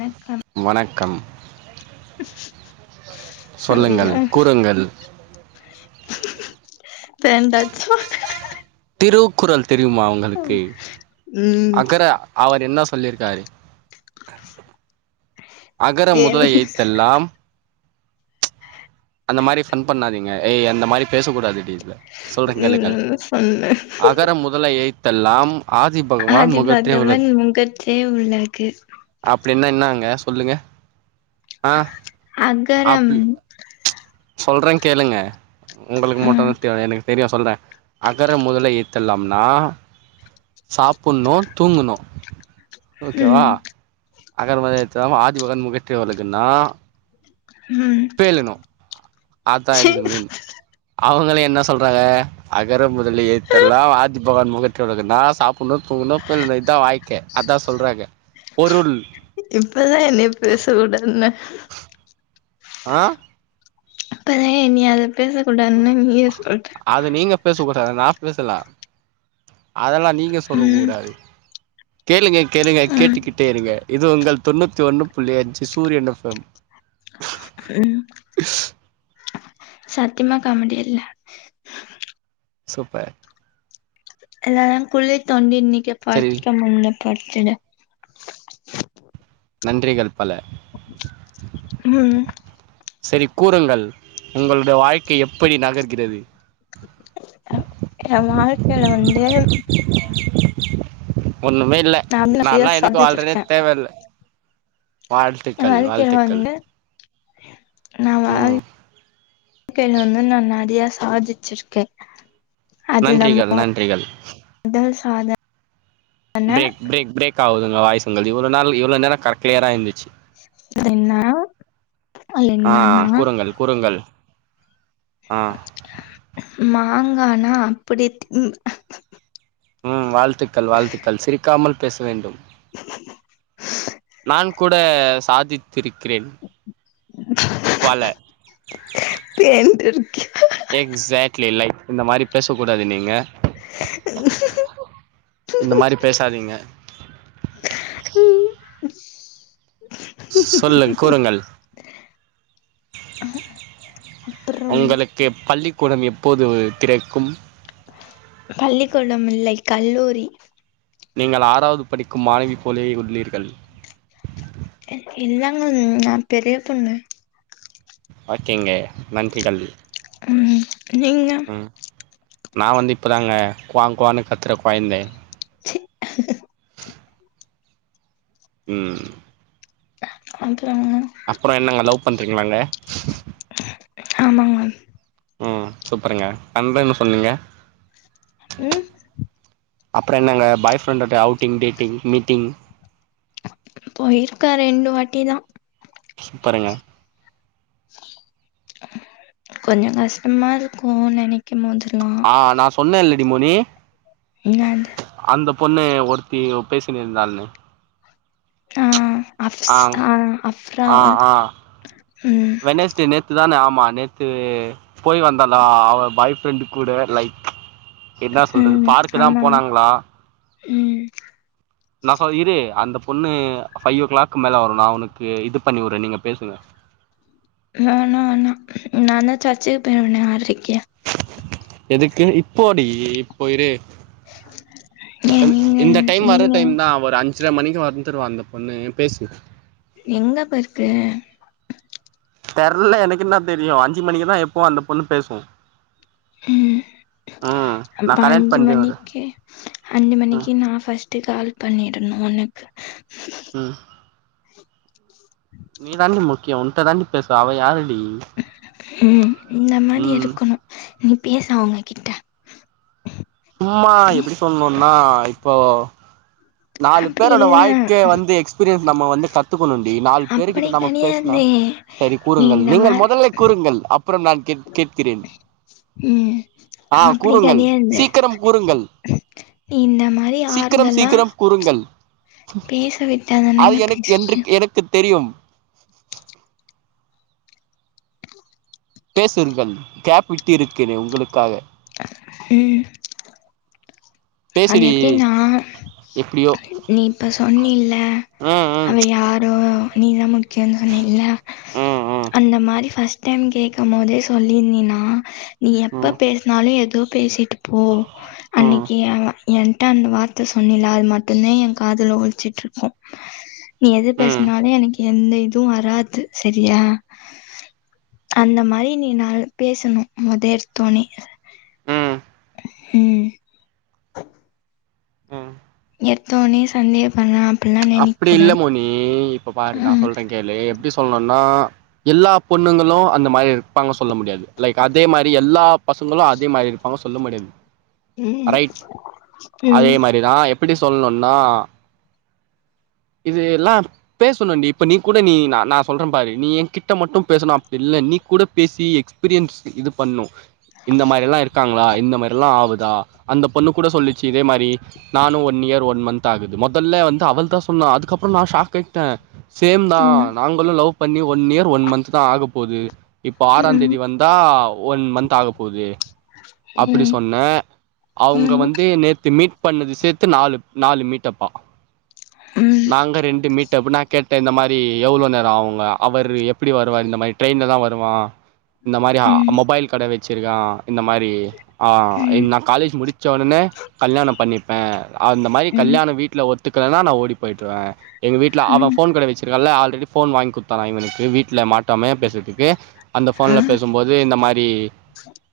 ணக்கம் வணக்கம் சொல்லுங்கள் சொல்லுங்க கூறுங்கள் பேன்டாச் போ திருக்குறள் தெரியுமா உங் ஒ அகற அவர் என்ன சொல்லிருக்காரு அகர முதல பேரு எழுத்தெல்லாம் அந்த மாதிரி பன் பண்ணாதீங்க ஏ அந்த மாதிரி பேச கூடாது டீ அப்டின்பே சொல்றேன் கேளுங்கள் ம் சொன்ன அகர முதல எழுத்தெல்லாம் ஆதிப் ஆதிபகவன் முதற்றே உலகு அப்டின்னா என்னங்க சொல்லுங்க ஆ அகரம் அப் சொல்றே கேளுங்க உங்களுக்கு ம் மட்டுந்தா தேவ எனக்கு தெரியு சொல்றே அகர முதல எழுதெல்லாம்னா சாப்புட்ணு தூங்கணு ஓகேவா ம் அகரமுதல எழுதெல்லா ஆதி பகவன் முதற்றே உலகுன்னா ம் செய்யணு ஆத்தா சி இதுக்கு மீன் அவங்கள என்ன சொல்றாங்க அகர முதல எழுத்தெல்லாம் ஆதி பகவான் முதற்றே உலகுனா சாப் புன்னு தோணுது இதான் வாய்க்கே அதான் சொல்றாங்க பொருள் இப்பட்ல என்ன பேச உடனே ஆ இப்பதான் என் நீ அதை பேச கூடாதுன்னு நீயே சொல்ற அது நீங்க பேச கூடாது நா பேசலா அதெல்லா நீங்க சொல்ல ம் கூடாது கேளுங்க கேளுங்க ம் கேட்டுக்கிட்டே இருங்க இது உங்கள் தொண்ணூத்தி ஒண்ணு புள்ளி அஞ்சு சூரியன் எப் எம் ம் சத்தியமா காமடியா இல்ல சூப்பர் எல்லாரம் குழிய தொண்டி இன்னைக்க சரி பஸ்ட முன்ன படுத்துட நன்றிகள் பல ம் ம் சரி கூறுங்கள் உங்களுடைய வாழ்க்கை எப்படி நகர்கிறது அ எ வாழ்க்கையில வந்து ஒன்னுமே இல்லை நா வந்து நெறைய நால்லா எதுக்கு வாழ்றனே சாதிச்சிருக்கே தேவையில்ல எ வாழ்க்கைல வந்து நான் வாழ் ம் வாழ்க்கில வந்து நா நறையா சாதிச்சிருக்கே அது நன்றிகள் நம்மோ நன்றிகள் வந்து சாத பிரரே பிரேக் பிரேக் ஆகுதுங்கா வாய்ஸ் உங்கள் இவ்ளோ நாள் இவ்ளோ நேரோ கரெட் கிளியரா இருந்துச்சு ஆ என்னன்னா கூறுங்கள் கூறுங்கள் ஆ மாங்கானா அப்படி திம்பே ம் வாழ்த்துக்கள் வாழ்த்துக்கள் சிரிக்காமல் பேச வேண்டும் நான் கூட சாதித்திருக்கிறேன் பல தின்னுட்டேருக்கே எக்ஸாக்ட்லி லைக் இந்த மாதிரி பேசக்க கூடாது நீங்க உம் இந்த மாரி பேசாதிங்க உம் சொல்லுங் கூறுங்கள் அப்புறம் உங்களுக் கு பள்ளிக்கூடம் எப்போது திறக்கும் பள்ளிக்கூடம் இல்லை கல்லூரி நீங்கள் ஆறாவது படிக்கும் மாணவி போலையே உள்ளீர்கள் இல்லங்கூ நா பெரிய பொண்ணு ஓகேங்க நன்றிகள் உம் நீங்க நா வந்து இப்பதாங்க குவாங் குவானு கத்துற கொழ்ந்த சி உம் [unintelligible] அப்றொ என்னங்க லவ் பண்றிங்களாங்க ஆமாங்க ம் சூப்பருங்க சண்டன்னு சொன்னிங்க உம் அப்றொ என்னங்க பாய் ஃப்ரெண்டோட்ட அவுட்டிங் டேட்டிங் மீட்டிங் பொயிர்க்க ரெண்டு வாட்டிதா சூப்பருங்க கொஞ்சொங்கஷ்டமா இருக்கு நெனைக்கும் மோதுலா ஆஹ் நா சொன்ன இல்லடி மோனீ என்னாண்டு அந்த பொண்ணு ஒருத்தி பேசினிருந்தான்னு ஆஹ் அப்ஸ் ஆ அ ஆ அப்ஸ்ராவோ எதோ ஆ வெனஸ்டே நேத் து தானே ஆமா நேத்து போய் வந்தாளா அவ பாய் ஃப்ரெண்டு கூட லைக் என்னா சொல்றது ம் பார்க்குதா ஆமாமா போனாங்ளா ம் நாஹொ இரு அந்த பொண்ணு ஃபைவ் ஓ கிளாக்கு மேல வரு நா ஒனக்கு இது பண்ணிவுட்றே நீங்க பேசுங்க வேணா வேணா நாந்தா சர்ச்சுக் பொய்ருவனே ஆர்றைக்கு எதுக்கு இப்போடி இப்பொ இரு ஏன் நீங்க இந்த டைம் வர நீங்க டைம் தா ஒரு அஞ்ர மணிக்கு வந்துருவா அந்த பொண்ணு பேசு எங்கப்பர்க்கூ தெர்ல எனக்கென்னா தெரியு அஞ்சு மணிக்குதா எப்பவு அந்தப் பொண்ணு பேசூ உம் ம் அப்ப நான் கனெக்ட் அஞ்சு பண்றேன் இரு மணிக்கு அஞ்சு ம் மணிக்கு நா ஃபர்ஸ்ட்டு கால் பண்ணிடணு ஒனக்கு ம் உ நீதாண்டி முக்யொ உன்ட தாண்டி பேசுவ அவ யாருடி ம் இந்த மாரி ம் இருக்கணு நீ பேசு அவங்க கிட்ட சும்மா எப்டி சொல்ணுன்னா இப்போ நாலு அப்படி பேரோட இல்ல வாழ்க்ய வந்து எக்ஸ்பீரியன்ஸ் நம்ம வந்து கத்துக்கணுண்டி நாலு அப்படி பேருக்கிட்ட நம்ம பேசுனா கெடையாது சரி நீ கூறுங்கள் இந்த நீங்கள் மாரி மொதல்லை கூறுங்கள் அப்பொறம் நான் கேட் கேட்கிறேன் ம் ஆஹ் அப்படி கூறுங்கள் கெடையாது சீக்கரம் கூறுங்கள் இந்த மாரி ஆறுதலா ங்கள் பேச அது விட்டாதானங்க எனக்கு பேச என்று முடியும் எனக்கு தெரியும் பேசுங்கள் கேப் விட்டு இருக்கேனே உங்களுக்காக ம் அது பேசுடி எப்டின்னா எப்டியோ நீ இப்ப சொன்னீல ம் ம் அவ யாரோ நீதா [unintelligible] ல்ல ம் அந்த மாரி ஃபர்ஸ்ட் டைம் கேக்க போதே சொல்லிருந்தீனா நீ ம் எப்ப ம் பேசுனாலு எதோ பேசிட்டு போ ம் அன்னைக்கு அவ என்ட்ட அந்த வார்த்த சொன்னில அது மட்டு்தா எ காதுல ஒழிச்ட்டு இருக்கு நீ எது ம் பேசுனாலு எனக்கு எந்த இது வராது சரியா அந்த மாரி நீ நா பேசணு மொத எட்தோனே ம் ம் ம் எட்தோனே சந்தேகபண்ணா அப்டி இல்ல மோனி இப்ப பாரு நா ம் சொல்றே கேளு எப்டி சொல்னுன்னா எல்லா பொண்ணுங்களு அந்த மாரி இருப்பாங்கன் சொல்ல முடியாது லைக் அதே மாதிரி எல்லா பசங்களு அதே மாரி இருப்பாங்கன் சொல்ல முடியாது ம் ரைட் ம் அதே மாரி தா எப் இப்டி சொல்னுன்னா இது எல்லா அப்பயே சொன்னண்டி இப்ப நீ கூட நீ நா நா சொல்ற பாரு நீ எ கிட்ட மட்டு பேசணு அப்டி இல்ல நீ கூட பேசி எக்ஸ் பீரியன்ஸ் இது பண்ணு இந்த மாரில்லா இருக்காங்ளா இந்த மாரில்லா ஆவுதா அந்த பொண்ணு கூட சொல்லுச்சு இதே மாரி நானு ஒன் இயர் ஒன் மன்த் ஆகுது மொதல்ல வந்து அவள் தா சொன்னா அதுக்கப்றோ நா ஷாக் ஆய்ட்ட சேம் தா ம் நாங்களு லவ் பண்ணி ஒன் இயர் ஒன் மன்ந்த் தா ஆக போது இப்ப ஆறா ம் தேதி வந்தா ஒன் மன்ந்த் ஆக போது அப்டி ம் சொன்ன அவுங்க ம் வந்து நேத்து மீட் பண்ணது சேத்து நாலு நாலு மீட்டப்பா நாங்க ரெண்டு மீட அப் நா கேட்ட இந்த மாரி எவ்ளோ நேரோ ஆவுங்க அவர் எப்டி வருவாரு இந்த மாரி ட்ரெயின்ல தா வருவா இந்த மாரி அ மொபைல் கட வச்சிருக்கா இந்த மாரி அ நா காலேஜ் முடிச்ச உடனே கல்யாணோ பண்ணிப்ப அந்த மாரி கல்யாண வீட்ல ஒத்துக் கலனா நா ஓடி போய்ட்ருவ எங்க வீட்ல அவ ஃபோன் கட வச்சிருக்கால்ல ஆல்ரெடி ஃபோன் வாங்கி குட்த்தானா இவனுக்கு வீட்ல மாட்டாமயே பேஸ்ரதுக்கு அந்த ஃபோன்ல பேசு போது இந்த மாரி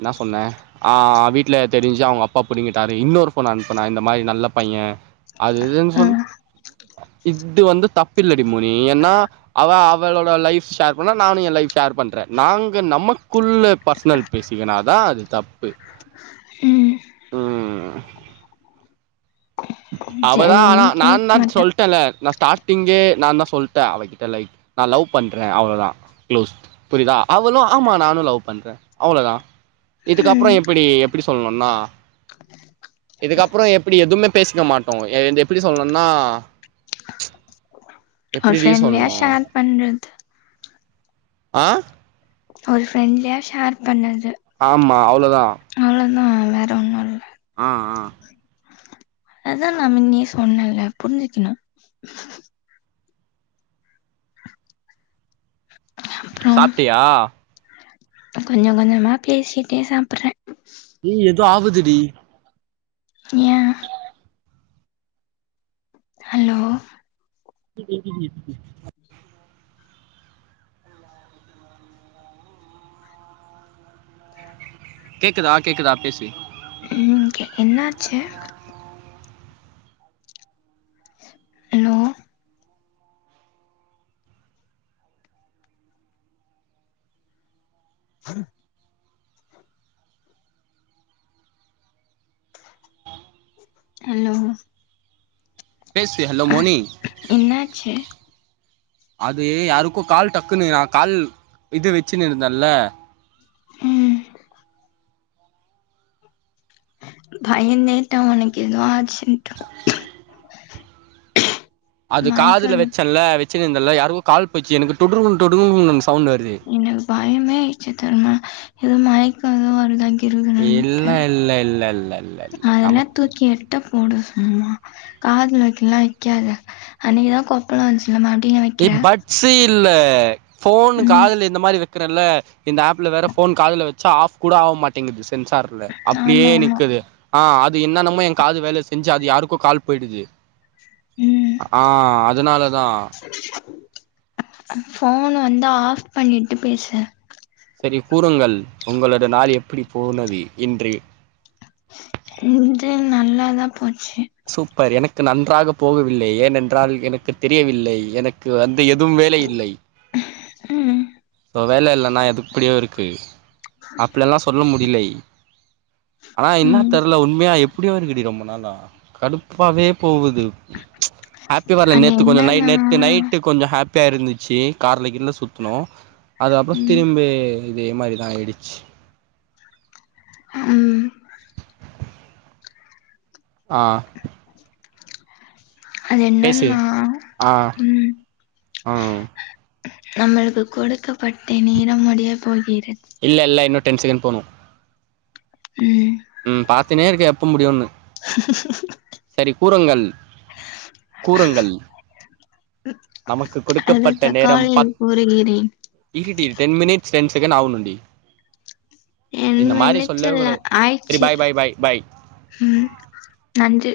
என்ன சொன்ன ஆ வீட்ல தெரிஞ்சு அவுங்க அப்பா புடிங்கிட்டாரு இன்னொரு ஃபோன் அனுப்புனா இந்த மாரி நல்ல பைய அது இது சொல் இத்து வந்து தப்பில்ல டி மோனி ஏன்னா அவ அவளோட லைப் ஷேர் பண்ணா நானு என் லைப் ஷேர் பண்றே நாங்க நமக்குள்ள பர்ஸ்னல் பேசிக்கனாதா அது தப்பு ம் ம் சேரி இனிமே கேக் மாட்ட சொல்ட்டல நா ஸ்டார்டிங்கே நா தா சொல்ட்ட அவகிட்ட லைக் நா லவ் பண்ற அவ்ளோதா க்ளோஸ்ட் புரியுதா அவளு ஆமா நானு லவ் பண்ற அவ்ளோதா இதுக்கப்றோ ம், எப்டி எப்டி சொல்ணுனா இதுக்கப்றோ எப்டி எதுவுமே பேசிக்க மாட்டோ இந்த எப் எப்டி சொல்னுன்னா ஒரு எப்டி டி ஃப்ரெண்ட்லியா சொல்ணு ஷேர் பண்றது ஆ ஒரு ஃப்ரெண்ட்லியா ஷேர் பண்ணது ஆமா அவ்ளோதா அவ்ளோதா வேற ஒன்னு இல்ல ஆ ஆ அதா நா மின்னேயே சொன்னேலே புரிஞ்சுக்ணு சாப்டியா கொஞ்சோ கொஞ்சோமா பேசிட்டே சாப்ட்றே ஏய் ஏதோ ஆவுதுடி ஏ ஹலோ [inaudible] கேக்குதா கேக்குதா பேசி ம் என்னாச்சு ஹலோ [inaudible] ஹலோ பேசு ஹலோ மோனி என்னாச்சு அது யாருக்கோ கால் டக்குன்னு அ கால் இது வச்சுன்னு இருந்தேன்ல ம் பயந்தேட்டா உனக்கு எதோ ஆச்சுன்ட்டு அது காதுல மயக்காது வச்சன்ல வச்சு இருந்தல யாருக்கு கால் போயிச்சு எனக்கு வெளிய வந்திட் டோடுங் டோடுங்கனு சவுண்டு வருது எனக்கு பயமே இச்சு தருமா எதுவும் மயக்கம் எது வருதா இல்ல [unintelligible] இல்ல இல்ல இல்ல இல்ல இல்ல அதெல்லா நமக்கு தூக்கி எரி கிட்ட போடு சும்மா காதுல வைக்கல வைக்காத அன்னைக்குதா கொப்பலோ வந்துச்சு இல்ம அப்பின்னு வைக்கிரே சி இல்ல போனு ம் காதுல இந்த மாரி வைக்கறல்ல இந்த ஆப்ல வேற போன் காதுல வ ஆப் கூட ஆக மாட்டேங்குது சென்சார்ல அப்டியே ஆமா ஆமா நிக்குது ஆ அது என்னன்னமோ எ காது வேலை செஞ்சு அது யாருக்கோ கால் போயி்டுது ஆ அதனாலதா போன் வந்தா ஆஃப் பண்ணிட்டு பேசு சரி கூறுங்கள் உங்களோட நாள் எப்படி போனது இன்று இன்று நல்லாதா போச்சு சூப்பர் எனக்கு நன்றாக போகவில்லை ஏனென்றால் எனக்கு தெரியவில்லை எனக் வந்து எதும் வேலை இல்லை ம் வேலை இல்லன்னா எதுப்படியோ இருக்கு அப்ல்லாம் சொல்ல முடிலை ஆனா என்ன ம் தெரல உண்மையா எப்டியோ இருக்குடி ரொம்ப நாளா கடுப்பாவே போகுது ஹாப்பி வரல அது நேத்து கொஞ்சோ நை என்னன்னா நேத்து நைட்டு கொஞ்சோ ஹாப்பியா இருந்துச்சு கார்ல கீள்ள சுத்நோ அது அப்ரோ ம் திரும்பி இதே மாரி தா ஆய்டிச்சு ம் ஆ அது பேசு என்னன்னா ஆ உம் ம் நம்முளுக்கு கொடுக்கப்பட்ட நேரம் முடிய போகிற இல்ல இல்ல இன்னு டென் செகண்ட் போணு உம் ம் பாத்துனே இருக்கே எப்ப முடியுன்னு செரி கூறங்கள் கூறங்கள் நமக்கு அடுத்த கொடுக்கப்பட்ட காலில் பத் கூறுகிறேன் இருடி டென் மினிட்ஸ் டென் செகன்ட்ஸ் ஆவுனுடி டென் மினிட்ஸ் சொல்லவே இல்ல கூடாது சரி ஆயிட்சு பாய் பாய் பாய் பாய் உம் நன்றி